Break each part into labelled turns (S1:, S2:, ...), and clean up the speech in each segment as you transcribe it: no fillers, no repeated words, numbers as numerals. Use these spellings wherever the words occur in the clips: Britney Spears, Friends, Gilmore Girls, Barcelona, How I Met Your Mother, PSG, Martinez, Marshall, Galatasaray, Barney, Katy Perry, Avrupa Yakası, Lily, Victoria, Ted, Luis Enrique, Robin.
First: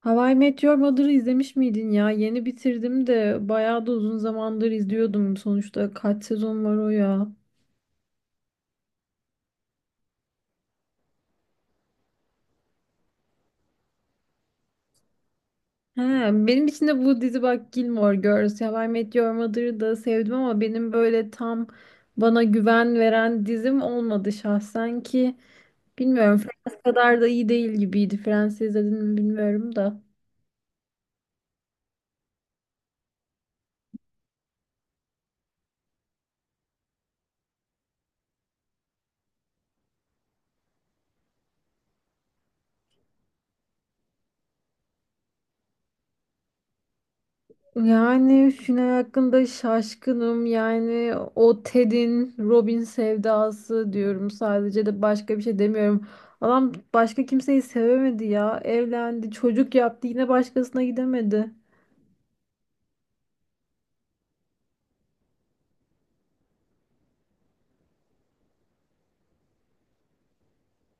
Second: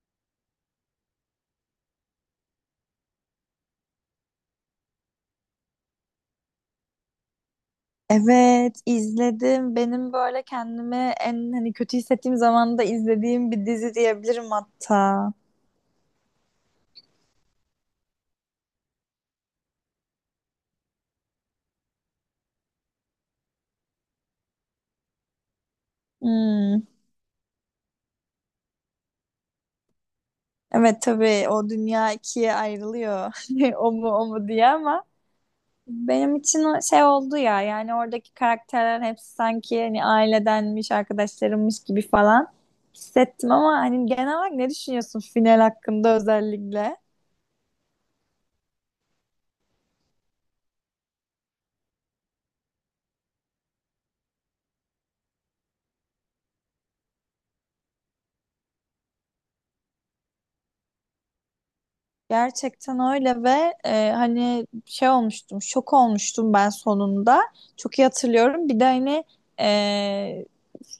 S1: How I Met Mother'ı izlemiş miydin ya? Yeni bitirdim de bayağı da uzun zamandır izliyordum. Sonuçta kaç sezon var o ya?
S2: Evet, izledim. Benim böyle kendimi en hani kötü hissettiğim zaman da izlediğim bir dizi diyebilirim hatta.
S1: He, benim için de bu dizi bak Gilmore Girls, How I Met Your Mother'ı da sevdim ama benim böyle tam bana güven veren dizim olmadı şahsen ki. Bilmiyorum
S2: Hmm.
S1: Friends kadar da iyi değil gibiydi. Friends izledin mi bilmiyorum da.
S2: Evet tabii o dünya ikiye ayrılıyor. O mu o mu diye ama benim için o şey oldu ya yani oradaki karakterler hepsi sanki hani ailedenmiş, arkadaşlarımmış gibi falan hissettim ama hani genel olarak ne düşünüyorsun final hakkında özellikle?
S1: Yani final hakkında şaşkınım. Yani o Ted'in Robin sevdası diyorum sadece de başka bir şey demiyorum. Adam başka kimseyi sevemedi ya. Evlendi, çocuk yaptı, yine başkasına gidemedi.
S2: Gerçekten öyle ve hani şey olmuştum, şok olmuştum ben sonunda. Çok iyi hatırlıyorum. Bir de hani e,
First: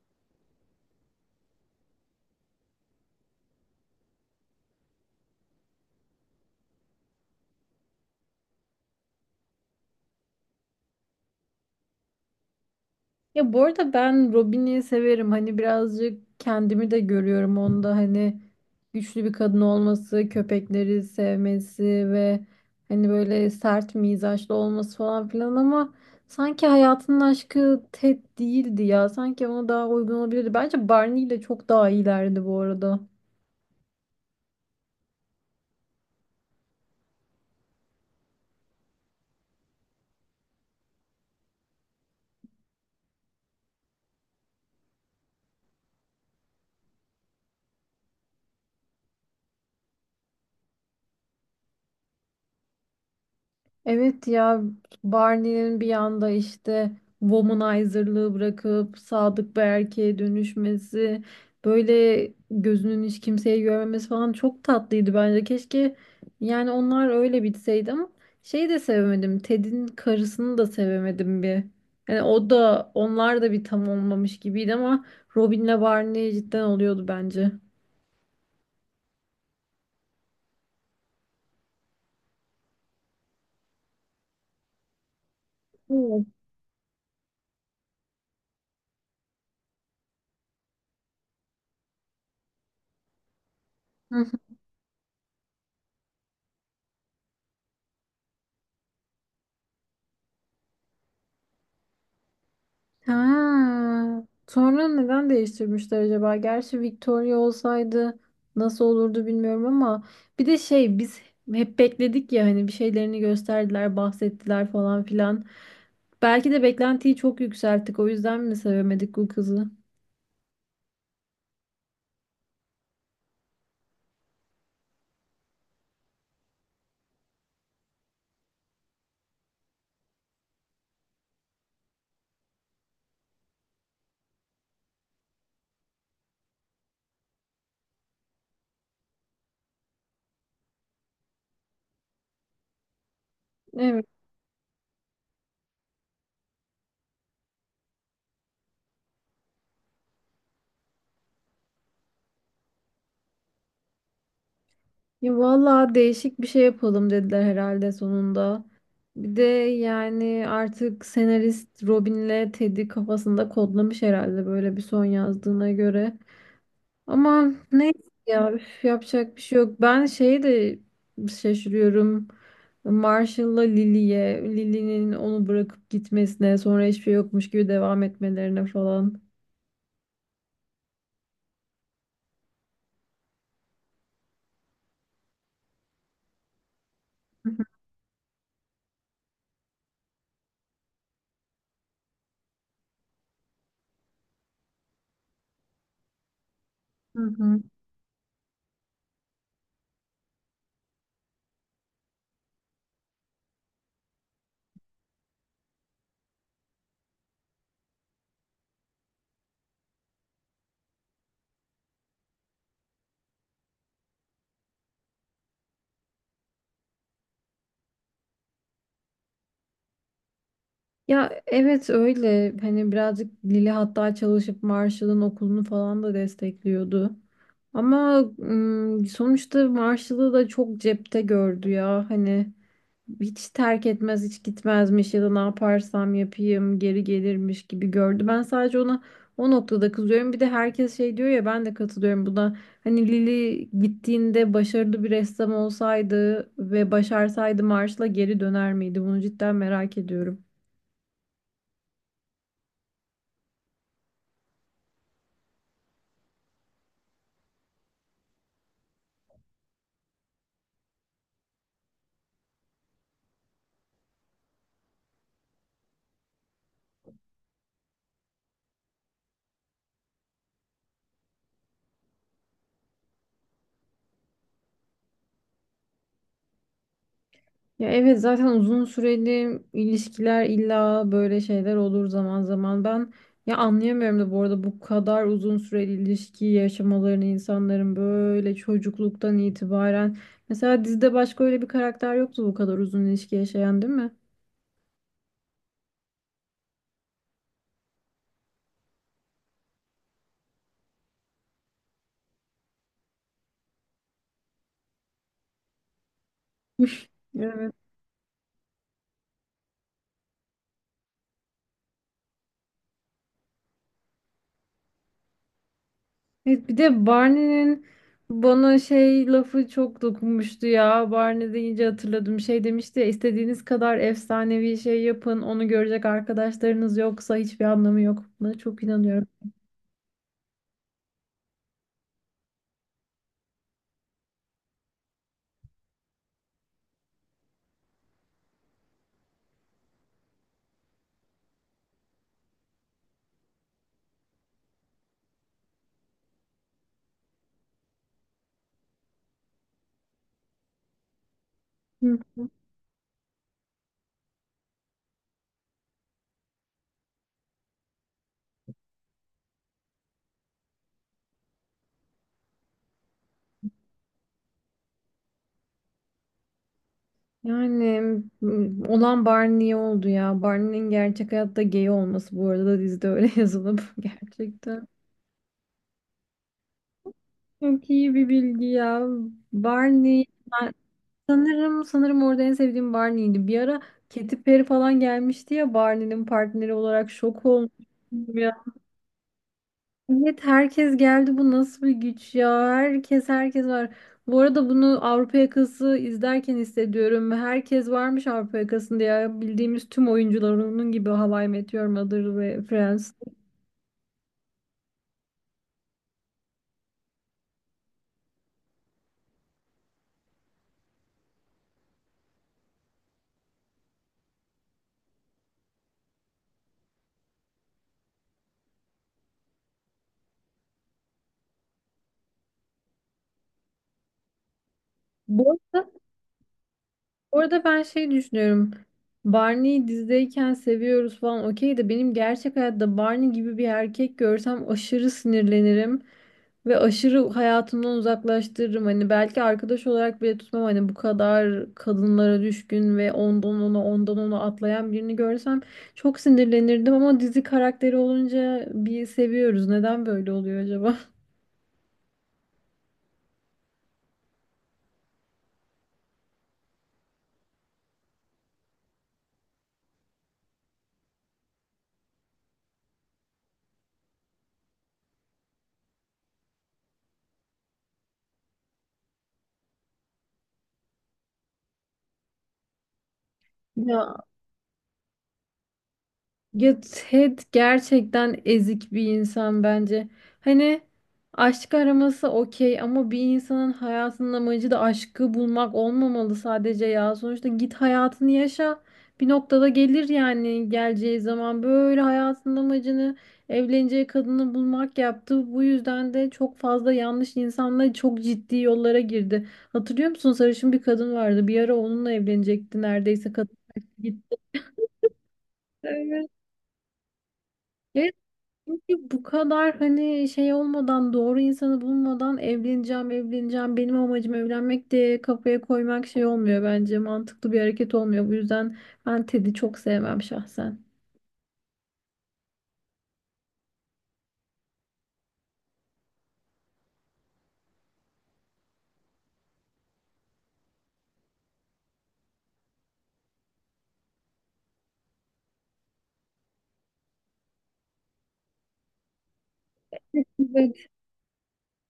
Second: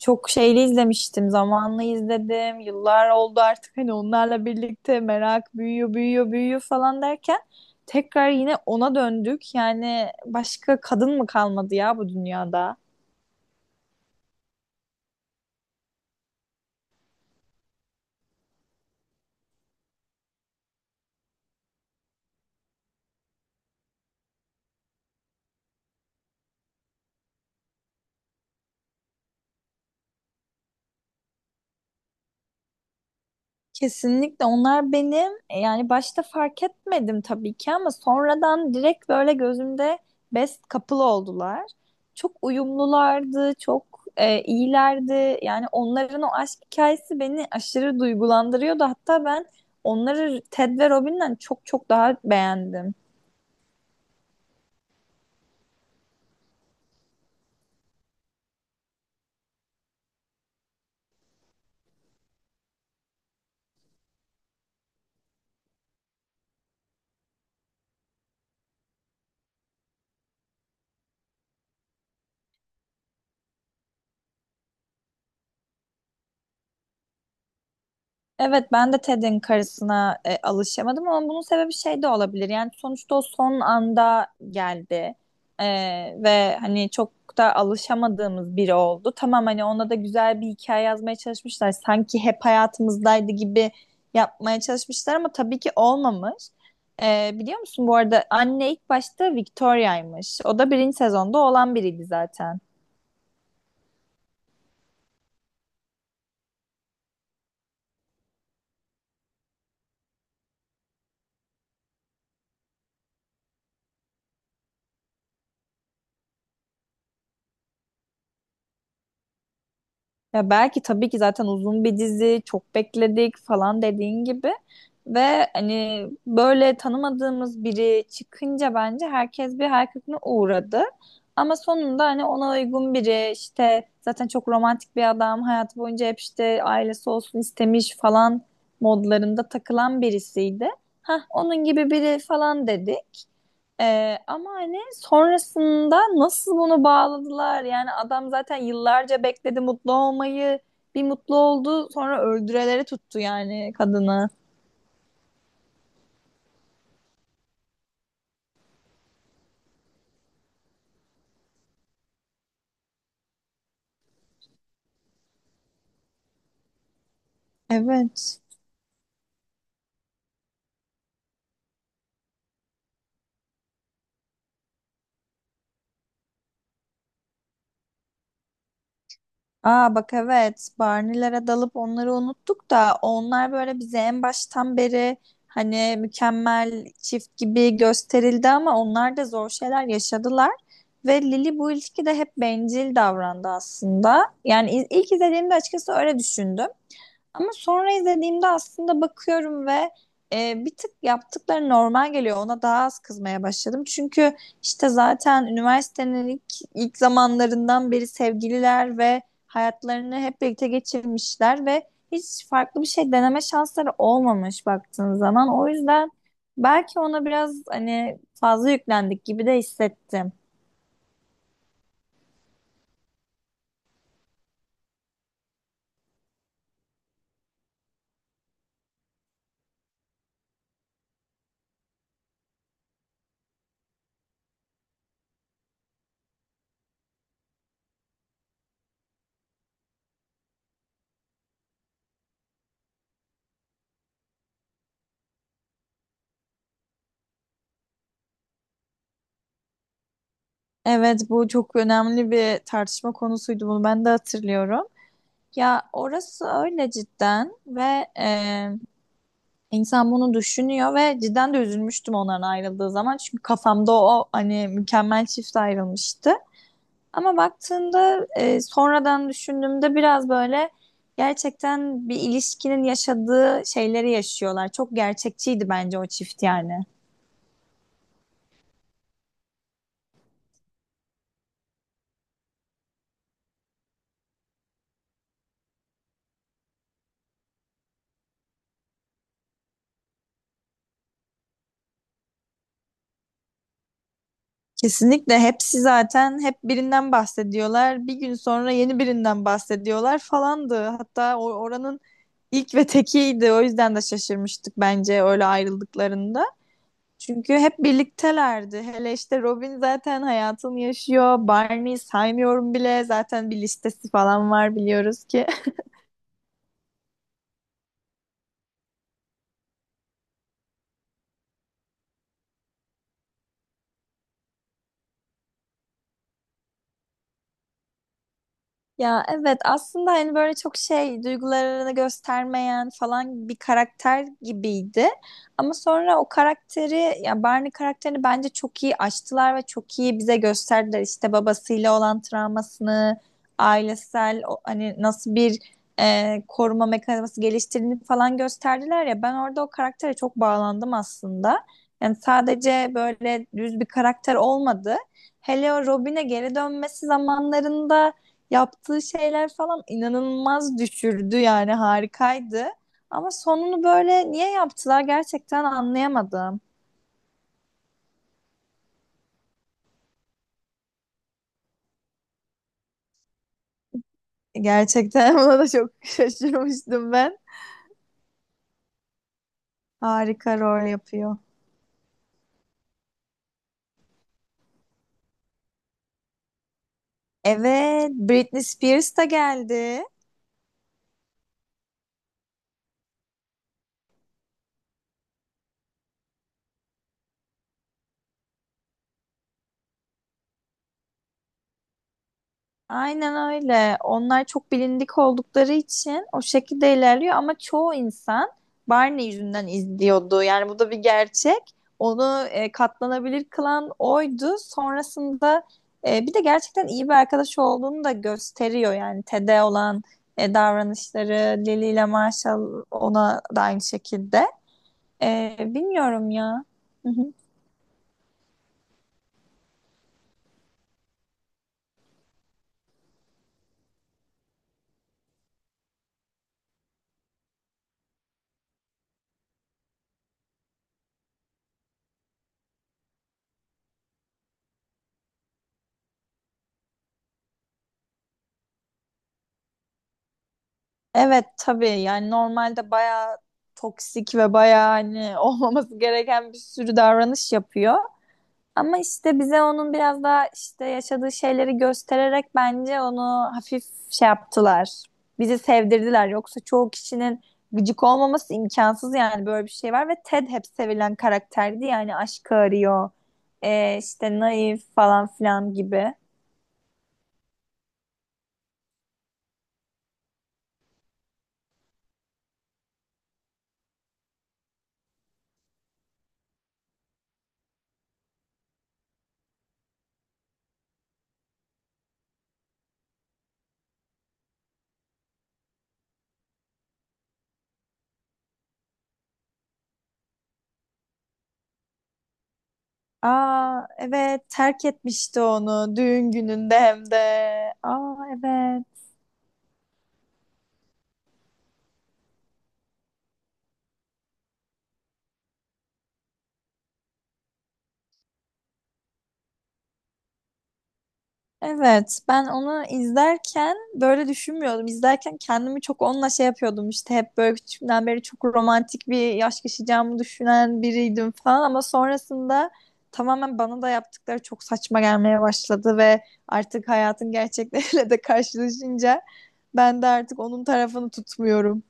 S2: çok şeyli izlemiştim, zamanlı izledim. Yıllar oldu artık hani onlarla birlikte merak büyüyor, büyüyor, büyüyor falan derken tekrar yine ona döndük. Yani başka kadın mı kalmadı ya bu dünyada?
S1: Ya bu arada ben Robin'i severim. Hani birazcık kendimi de görüyorum onda. Hani güçlü bir kadın olması, köpekleri sevmesi ve hani böyle sert mizaçlı olması falan filan ama sanki hayatının aşkı Ted değildi ya. Sanki ona daha uygun olabilirdi. Bence Barney ile çok daha iyilerdi bu arada.
S2: Kesinlikle onlar benim yani başta fark etmedim tabii ki ama sonradan direkt böyle gözümde best couple oldular. Çok uyumlulardı, çok iyilerdi. Yani onların o aşk hikayesi beni aşırı duygulandırıyordu. Hatta ben onları Ted ve Robin'den çok çok daha beğendim.
S1: Evet ya, Barney'nin bir anda işte womanizer'lığı bırakıp sadık bir erkeğe dönüşmesi, böyle gözünün hiç kimseyi görmemesi falan çok tatlıydı bence. Keşke yani onlar öyle bitseydi ama şeyi de sevemedim. Ted'in karısını da sevemedim bir. Yani o da onlar da bir tam olmamış gibiydi ama Robin'le Barney cidden oluyordu bence.
S2: Evet ben de Ted'in karısına alışamadım ama bunun sebebi şey de olabilir. Yani sonuçta o son anda geldi. E, Ve hani çok da alışamadığımız biri oldu. Tamam hani ona da güzel bir hikaye yazmaya çalışmışlar. Sanki hep hayatımızdaydı gibi
S1: Evet.
S2: yapmaya çalışmışlar ama tabii ki olmamış. Biliyor musun bu arada anne ilk başta Victoria'ymış. O da birinci sezonda olan biriydi zaten.
S1: Ha, sonra neden değiştirmişler acaba? Gerçi Victoria olsaydı nasıl olurdu bilmiyorum ama bir de şey, biz hep bekledik ya hani bir şeylerini gösterdiler, bahsettiler falan filan. Belki de beklentiyi çok yükselttik. O yüzden mi sevemedik bu kızı?
S2: Ya belki tabii ki zaten uzun bir dizi, çok bekledik falan dediğin gibi ve hani böyle tanımadığımız biri çıkınca bence herkes bir hayal kırıklığına uğradı. Ama sonunda hani ona uygun biri işte zaten çok romantik bir adam hayatı boyunca hep işte ailesi olsun istemiş falan modlarında takılan birisiydi. Hah onun gibi biri falan dedi.
S1: Evet.
S2: Ama hani sonrasında nasıl bunu bağladılar? Yani adam zaten yıllarca bekledi mutlu olmayı. Bir mutlu oldu, sonra öldüreleri tuttu yani kadını.
S1: Ya vallahi değişik bir şey yapalım dediler herhalde sonunda. Bir de yani artık senarist Robin'le Ted'i kafasında kodlamış herhalde böyle bir son yazdığına göre. Aman neyse
S2: Evet.
S1: ya, üf, yapacak bir şey yok. Ben şeyi de şaşırıyorum. Marshall'la Lily'ye, Lily'nin onu bırakıp gitmesine, sonra hiçbir şey yokmuş gibi devam etmelerine falan.
S2: Aa bak evet. Barney'lere dalıp onları unuttuk da onlar böyle bize en baştan beri hani mükemmel çift gibi gösterildi ama onlar da zor şeyler yaşadılar. Ve Lily bu ilişkide hep bencil davrandı aslında. Yani ilk izlediğimde açıkçası öyle düşündüm.
S1: Hı
S2: Ama
S1: hı.
S2: sonra izlediğimde aslında bakıyorum ve bir tık yaptıkları normal geliyor. Ona daha az kızmaya başladım. Çünkü işte zaten üniversitenin ilk zamanlarından beri sevgililer ve hayatlarını hep birlikte geçirmişler ve hiç farklı bir şey deneme şansları olmamış baktığın zaman. O yüzden belki ona biraz hani fazla yüklendik gibi de hissettim.
S1: Ya evet, öyle hani birazcık Lili hatta çalışıp Marshall'ın okulunu falan da destekliyordu. Ama sonuçta Marshall'ı da çok cepte gördü ya hani hiç terk etmez hiç gitmezmiş ya da ne yaparsam yapayım geri gelirmiş gibi gördü. Ben sadece ona o noktada kızıyorum. Bir de herkes şey diyor ya, ben de katılıyorum buna. Hani Lili gittiğinde başarılı bir ressam olsaydı ve başarsaydı Marshall'a geri döner miydi? Bunu cidden merak ediyorum.
S2: Evet, bu çok önemli bir tartışma konusuydu. Bunu ben de hatırlıyorum. Ya orası öyle cidden ve insan bunu düşünüyor ve cidden de üzülmüştüm onların ayrıldığı zaman. Çünkü kafamda o hani mükemmel çift ayrılmıştı. Ama baktığında sonradan düşündüğümde biraz böyle gerçekten bir ilişkinin yaşadığı şeyleri yaşıyorlar. Çok gerçekçiydi bence o çift yani.
S1: Ya evet, zaten uzun süreli ilişkiler illa böyle şeyler olur zaman zaman. Ben ya anlayamıyorum da bu arada bu kadar uzun süreli ilişki yaşamalarını insanların böyle çocukluktan itibaren. Mesela dizide başka öyle bir karakter yoktu bu kadar uzun ilişki yaşayan, değil mi?
S2: Kesinlikle hepsi zaten hep birinden bahsediyorlar. Bir gün sonra yeni birinden bahsediyorlar falandı. Hatta oranın İlk ve tekiydi. O yüzden de şaşırmıştık bence öyle ayrıldıklarında. Çünkü
S1: Evet.
S2: hep birliktelerdi. Hele işte Robin zaten hayatını yaşıyor. Barney'i saymıyorum bile. Zaten bir listesi falan var biliyoruz ki.
S1: Evet, bir de Barney'nin bana şey lafı çok dokunmuştu ya. Barney deyince hatırladım. Şey demişti ya, istediğiniz kadar efsanevi şey yapın. Onu görecek arkadaşlarınız yoksa hiçbir anlamı yok. Buna çok
S2: Ya
S1: inanıyorum.
S2: evet aslında hani böyle çok şey duygularını göstermeyen falan bir karakter gibiydi. Ama sonra o karakteri ya Barney karakterini bence çok iyi açtılar ve çok iyi bize gösterdiler. İşte babasıyla olan travmasını, ailesel hani nasıl bir koruma mekanizması geliştirdiğini falan gösterdiler ya. Ben orada o karaktere çok bağlandım aslında. Yani
S1: Hı hı.
S2: sadece böyle düz bir karakter olmadı. Hele o Robin'e geri dönmesi zamanlarında yaptığı şeyler falan inanılmaz düşürdü yani harikaydı. Ama sonunu böyle niye yaptılar gerçekten anlayamadım.
S1: Yani olan Barney oldu ya. Barney'nin gerçek hayatta gay olması bu arada da dizide öyle yazılıp gerçekten.
S2: Gerçekten buna da çok şaşırmıştım ben.
S1: Çok iyi bir bilgi ya. Barney
S2: Harika rol yapıyor.
S1: Sanırım sanırım orada en sevdiğim Barney'ydi. Bir ara Katy Perry falan gelmişti ya Barney'nin partneri olarak, şok olmuştum
S2: Evet, Britney
S1: ya.
S2: Spears da geldi.
S1: Evet herkes geldi, bu nasıl bir güç ya. Herkes var. Bu arada bunu Avrupa Yakası izlerken hissediyorum. Herkes varmış Avrupa Yakası'nda ya. Bildiğimiz tüm oyuncular onun gibi, How I Met Your Mother ve Friends.
S2: Aynen öyle. Onlar çok bilindik oldukları için o şekilde ilerliyor ama çoğu insan Barney yüzünden izliyordu. Yani bu da bir gerçek. Onu katlanabilir kılan oydu. Sonrasında bir de gerçekten iyi bir arkadaş olduğunu da gösteriyor. Yani Ted'e olan davranışları, Lily ile Marshall ona da aynı şekilde.
S1: Bu arada
S2: Bilmiyorum ya.
S1: orada ben şey düşünüyorum. Barney'i dizideyken seviyoruz falan okey de benim gerçek hayatta Barney gibi bir erkek görsem aşırı sinirlenirim ve aşırı hayatımdan uzaklaştırırım. Hani belki arkadaş olarak bile tutmam, hani bu kadar kadınlara düşkün ve ondan ona ondan ona atlayan birini görsem çok sinirlenirdim ama dizi karakteri olunca bir seviyoruz. Neden böyle oluyor acaba?
S2: Evet tabii yani normalde bayağı toksik ve bayağı hani olmaması gereken bir sürü davranış yapıyor. Ama işte bize onun biraz daha işte yaşadığı şeyleri göstererek bence onu hafif şey yaptılar. Bizi sevdirdiler. Yoksa çoğu kişinin gıcık olmaması imkansız yani böyle bir şey var ve Ted hep sevilen karakterdi yani aşkı arıyor.
S1: Ya
S2: İşte naif falan filan gibi.
S1: Ya, Ted gerçekten ezik bir insan bence. Hani aşk araması okey ama bir insanın hayatının amacı da aşkı bulmak olmamalı sadece ya. Sonuçta git hayatını yaşa. Bir noktada gelir yani, geleceği zaman böyle hayatının amacını evleneceği kadını bulmak yaptı. Bu yüzden de çok fazla yanlış insanla çok ciddi yollara girdi. Hatırlıyor musun? Sarışın bir kadın vardı. Bir ara onunla evlenecekti neredeyse, kadın
S2: Aa
S1: gitti.
S2: evet terk etmişti onu
S1: Evet.
S2: düğün gününde hem de. Aa evet.
S1: Çünkü bu kadar hani şey olmadan, doğru insanı bulmadan, evleneceğim evleneceğim, benim amacım evlenmek diye kafaya koymak şey olmuyor bence, mantıklı bir hareket olmuyor. Bu yüzden ben Ted'i çok sevmem şahsen.
S2: Evet ben onu izlerken böyle düşünmüyordum. İzlerken kendimi çok onunla şey yapıyordum işte hep böyle küçüğümden beri çok romantik bir yaş yaşayacağımı düşünen biriydim falan ama sonrasında tamamen bana da yaptıkları çok saçma gelmeye başladı ve artık hayatın gerçekleriyle de karşılaşınca ben de artık onun tarafını tutmuyorum.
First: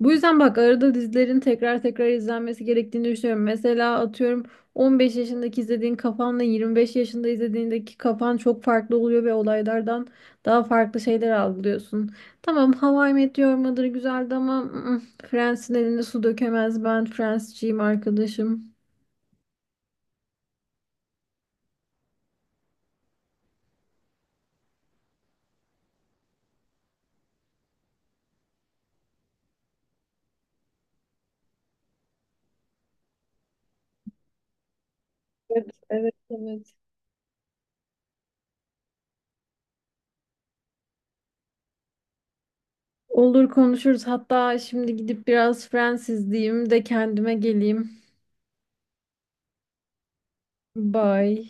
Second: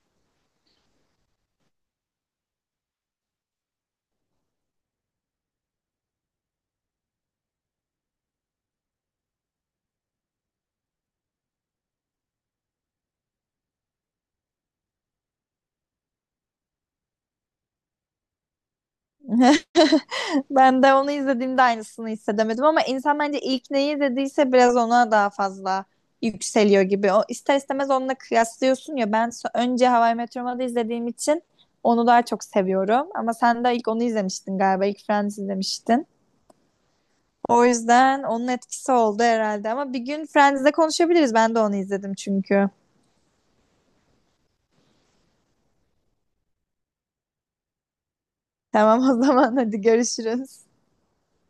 S1: Bu yüzden bak arada dizilerin tekrar tekrar izlenmesi gerektiğini düşünüyorum. Mesela atıyorum, 15 yaşındaki izlediğin kafanla 25 yaşında izlediğindeki kafan çok farklı oluyor ve olaylardan daha farklı şeyler algılıyorsun. Tamam, How I Met Your Mother güzeldi ama Friends'in elinde su dökemez. Ben Friends'ciyim arkadaşım.
S2: Ben de onu izlediğimde aynısını hissedemedim ama insan bence ilk neyi izlediyse biraz ona daha fazla yükseliyor gibi. O ister istemez onunla kıyaslıyorsun ya. Ben önce How I Met Your Mother'ı izlediğim için onu daha çok seviyorum. Ama sen de ilk onu izlemiştin galiba. İlk Friends
S1: Evet,
S2: izlemiştin.
S1: evet, evet.
S2: O yüzden onun etkisi oldu herhalde. Ama bir gün Friends'de konuşabiliriz. Ben de onu izledim çünkü.
S1: Olur, konuşuruz. Hatta şimdi gidip biraz Friends izleyeyim de kendime geleyim.
S2: Tamam o zaman hadi görüşürüz.
S1: Bye.